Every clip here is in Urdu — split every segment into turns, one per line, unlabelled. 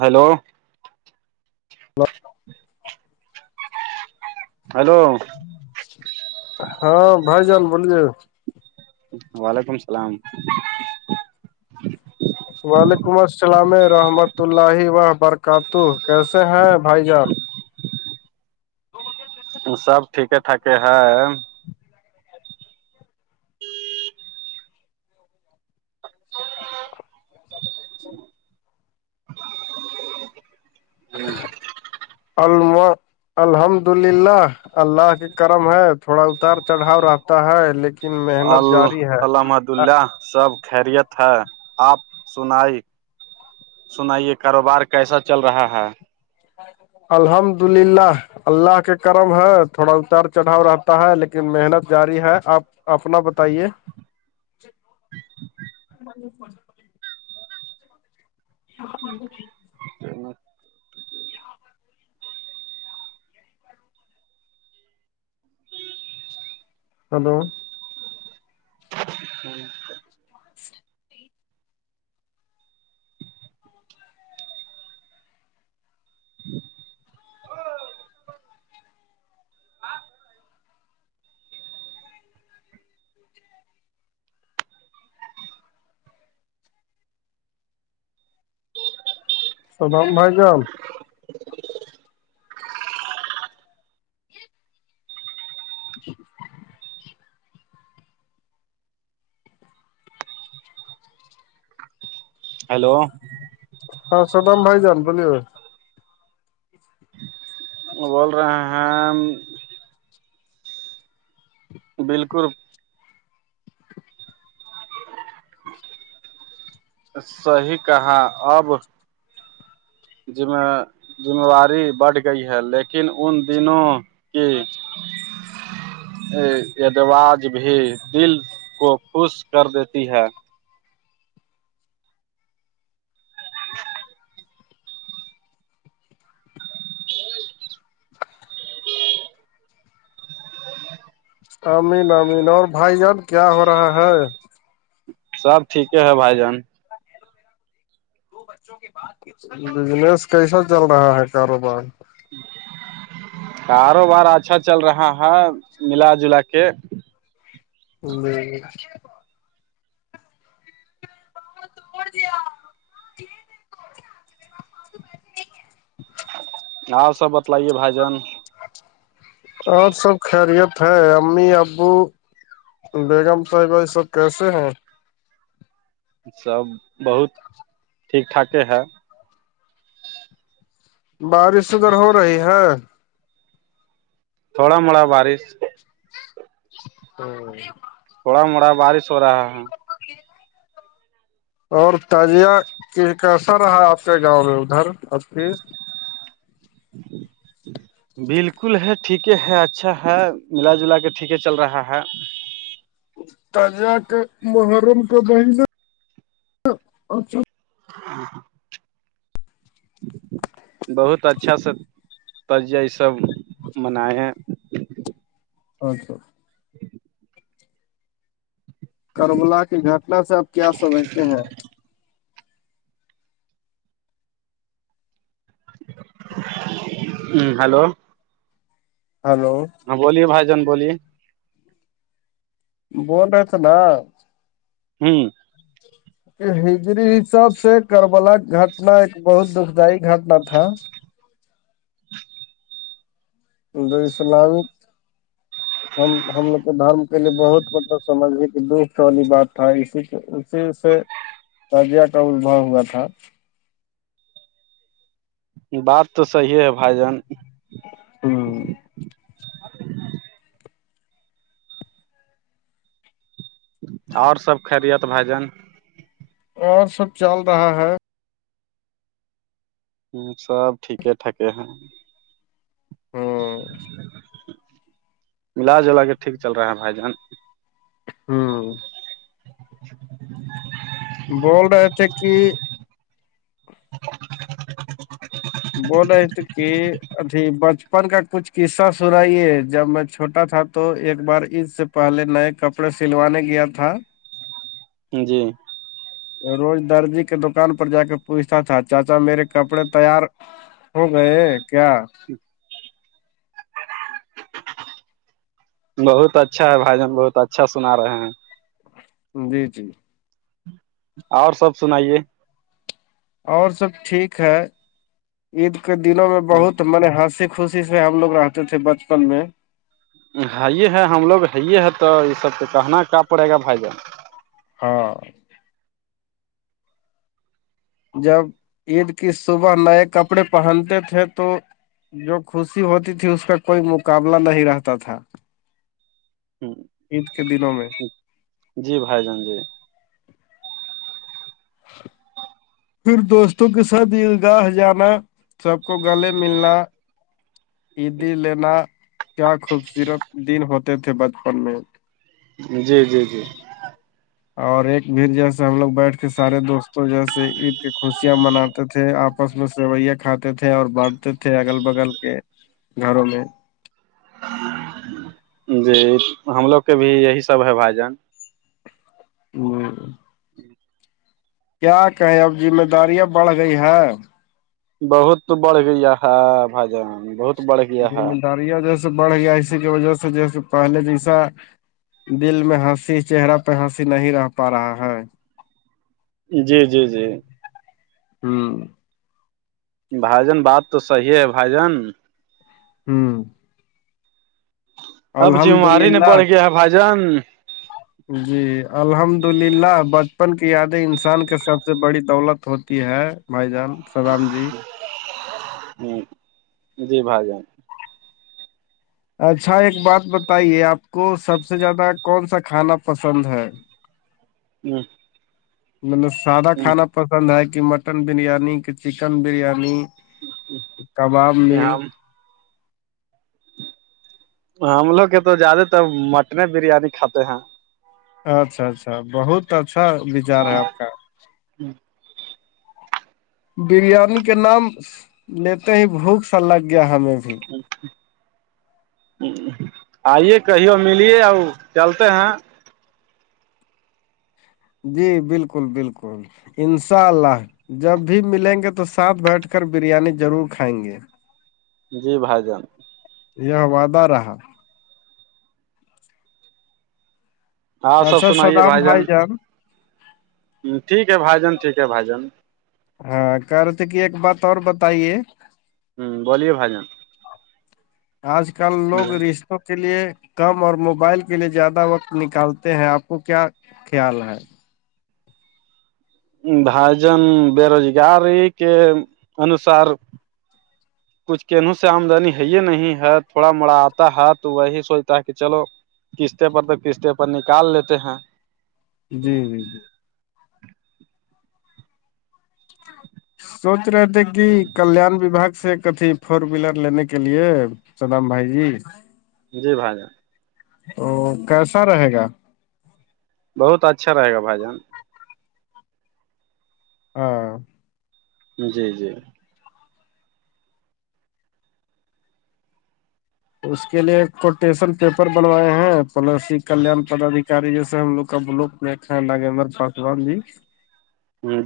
ہیلو
وق
ہیلو
ہاں بائی جان بوول جے
وعلیکم السلام
وعلیکم السلام رحمت اللہ وبرکات کیسے ہیں بھائی جان تو
سب ٹھیک ٹھاک ہے
اچھا
ہوں
اللو الحمد للہ اللہ کے کرم ہے تھوڑا اتار چڑھاؤ رہتا ہے لیکن
ال
محنت جاری ہے
الحمد اللہ سب خیریت ہے آپ سنائی سنائیے کاروبار کیسا چل رہا ہے
الحمد للہ اللہ کے کرم ہے تھوڑا اتار چڑھاؤ رہتا ہے لیکن محنت جاری ہے آپ اپنا بتائیے ہپ
ج
ہاں ہلو
ہی
سبام بائی جام اچ
ہیلو
ہاں سودام بھائی جان بولیے
بول رہے ہیں بالکل صیح کہااں اب جم ذمہواری بڑھ گئی ہے لیکن ان دنوں ہوں ادوج بھی دل کو خوش کر دیتی ہے
امین امین اور بھائی ار کیا ہو رہا ہے
سب ٹھیک ہے بھائی جان
بجنس کیسا چل رہا ہے کاروبار
کاروبار اچھا چل رہا ہے ملا جلا کے
ج اورڑ دیا
آپ سب بتلائیے بھائی جان
آج سب خیریت ہے امی ابو بیگم صاحبھائی سب کیسے ہیں
سب بہت ٹھیک ٹھاک ہے
بارش ادھر ہو رہی ہے
تھوڑا موڑا بارش
ہوں
تھوڑا موڑا بارش ہو رہا ہے
اوکے اور تجیہ کیسا رہا آپ کے گاؤں میں ادھر اب کی
ج بالکل ہے ٹھیک ہے اچھا ہے ملا جلا کے ٹھیک چل رہا ہے
تجہ کا محرم کا بہند
بہت اچھا س [unintelligible] تریہ یہ سب منائے ہیں
اچھا کربلا کی گھٹنا سے آپ کیا سمجھتے ہیں
ہ ہلو [unintelligible]
ہلو
ہاں بولیے بائی جان بولیے
بول رہلا [unintelligible]
ہوں
ہجری حساب سے کربلا گھٹنا ایک بہت دکھد گھٹنا تھا الد السلام [unintelligible]
[inaudible]
ہم ہم لوگ کے دھرم کے لیے بہت مطلب سمجھ گئے کہ دکھ والی بات تھا اسی اسی سے تجیہ ٹ با ہوا تھا [unintelligible]
بات تو صیح ہے بھائی جان
ہوں
اور سب خرییت بھجن [unintelligible]
اور سب چل رہا ہے
سب ٹھیک ٹاکے ہے
ہاں
ملا جلا کے ٹھیک چل رہا ہے بھائی جان
ہوں بول رہے تھے کہ
[inaudible]
بولے تھ کہ اھی بچپن کا کچھ قصہ سنائیے جب میں چھوٹا تھا تو ایک بار اس سے پہلے نئے کپڑے سلوانے گیا تھا
جی
روز درجی کے دکان پر جا کے پوچھتا تھا چاچا میرے کپڑے تیار [unintelligible] ہو گئے کیا
بہت اچھا ہے بھائی جان بہت اچھا سنا رہے ہیں
جی جی
اور سب سنائیے
اور سب ٹھیک ہے عید کے دنوں میں بہت من ہاسک خوشی سے ہم لوگ رہتے تھے بچپن میں
ہے ہی ہے ہم لوگ ہے ہی ہے تو یہ سب تو کہنا کیا پڑے گا بھائی جان
ہاں جب عید کی صبح نئے کپڑے پہنتے تھے تو جو خوشی ہوتی تھی اس کا کوئی مقابلہ نہیں رہتا تھا
ہوں
عید کے دنوں میں
جی بھائی جان جی
پھر دوستوں کے ساتھ عید گاہ جانا سب کو گلے ملنا عیدی لینا کیا خوبصورت دن ہوتے تھے بچپن میں
جی جی جی
اور ایک بھی جیسے ہم لوگ بیٹھ کے سارے دوستوں جیسے عید کی خوشیاں مناتے تھے آپ آپس میں سیوئیاں کھاتے تھے اور بانٹتے تھے اگل بگل کے گھروں میں
جی ہم لوگ کے بھی یہی سب ہے بھ جان [unintelligible]
[inaudible] کیا کہے اب ذمہ داریاں بڑھ گئی ہے
بہت بڑھ گیا ہ بھ جان بہت بڑھ گیا ہے
ذمہ داریاں جیسے بڑھ گیا اسی کی وجہ سے جیسے پہلے جیسا دل میں ہنسی چہرہ پہ ہنسی نہیں رہ پا رہا ہے
جی جی جی
ہوں
بھائی جان بات تو صحیح ہے بھائی جان
ہوں
اب
الحمد
جمواری نہیں
للہ
پڑ گیا ہے بھائی جان
جی الحمد للہ بچپن کی یادیں انسان کے سب سے بڑی دولت ہوتی ہے مائی جان سلام جی
ہ جی بھا جیں
اچھا ایک بات بتائیے آپ کو سب سے زیادہ کون سا کھانا پسند ہے
[unintelligible]
مطلب سادہ کھانا پسند ہے کہ مٹن بریانی کہ چکن بریانی کباب مل
ہم ہم لوگ کے تو زیادہ تر مٹن بریانی کھاتے ہیں
اچھا اچھا بہت اچھا وچار ہے آپ کا
[unintelligible]
بریانی کے نام لیتے ہی بھوک سا لگ گیا ہمیں بھی
آئیے کہی ملیے ا چلتے ہیں
جی بالکل بالکل انشاء اللہ جب بھی ملیں گے تو ساتھ بیٹھ کر بریانی ضرور کھائیں گے
جی بھائی جان
یہ وعدہ رہا
ہاں سب سنائیے بھائی جان ٹھیک ہے بھائی جان ٹھیک ہےھائی جان
ہاں کر رہ تھ کہ ایک بات اور بتائیے
ہوں بویے بائی جان
آج کل لوگ رش کے لیے کم اور موبائل کے لیے زیادہ وقت نکالتے ہیں آپ کو کیا خیال ہے
بھاجن بےروزگاری کے انوسار کچھ کینوں سے آمدنی ہے ہی نہیں ہے تھوڑا مڑا آتا ہے تو وہی سوچتا ہے کہ چلو قسطتے پر تو قسط پر نکال لیتے ہیں
جی جی جی سوچ رہے تھے کہ کلان وباگ سے کتھی فور ویلر لینے کے لیے چدم بھائی جی
جی بھائی جان
تو کیسا رہے گا
بہت اچھا رہےا بھائی جان
ہاں
جی جی
اس کے لیے کوٹیشن پیپر بنوائے ہیں پلس ہی کلان پدادیکاری جیسے ہم لوگ کا ب لو میںھ ناگمر پاسوان جی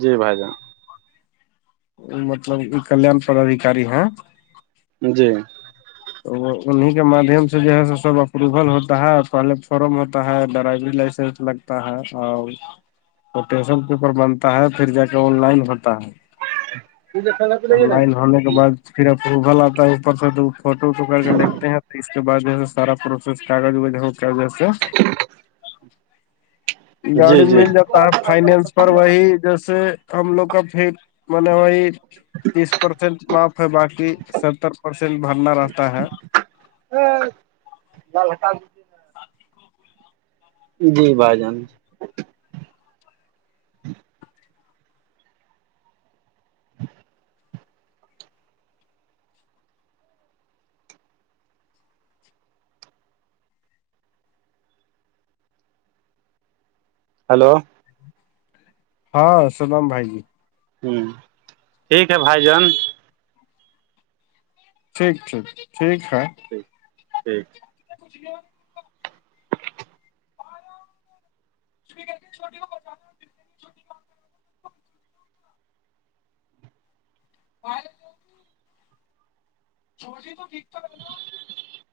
جی بھائی جان
مطلب یہ کلان پدادیکاری ہیں
جی
تو وہ انہیں کے مادھیم سے جو ہے س سب اپروول ہوتا ہے پہلے فارم ہوتا ہے ڈرائیگ لائسنس لگ تا اور کوٹیشن پیپر بنتا ہے پھر جا کے آن لائن ہوتا ہے اور لائن ہونے کے بعد پھر ا اوبل آتا ہے اوپر سے تو فوٹو ووٹو کر کے لگتے ہیں تو اس کے بع جو سارا پروسیس کاغذ وغ ہو کر جیسے [unintelligible]
[unintelligible] جی
گاڑی
جی
مل جاتا ہے فائننس پر وہی جیسے کم لوک م نے وہی [unintelligible] تیس پرسینٹ معاف ہے باقی ستر پرسینٹ بھرنا رہتا ہے
ہ جک [unintelligible] جی بھائی جان ہلو
ہاں سلام بائی جی
ہوں ٹھیک ہے بھائی جان
ٹھیک ٹھیک ٹھیک ہے
ٹھیک ٹھیک
کچ گ [unintelligible] کہ چھوٹی ہوہچان [unintelligible] اور چوج سے تو ٹیکاک [unintelligible]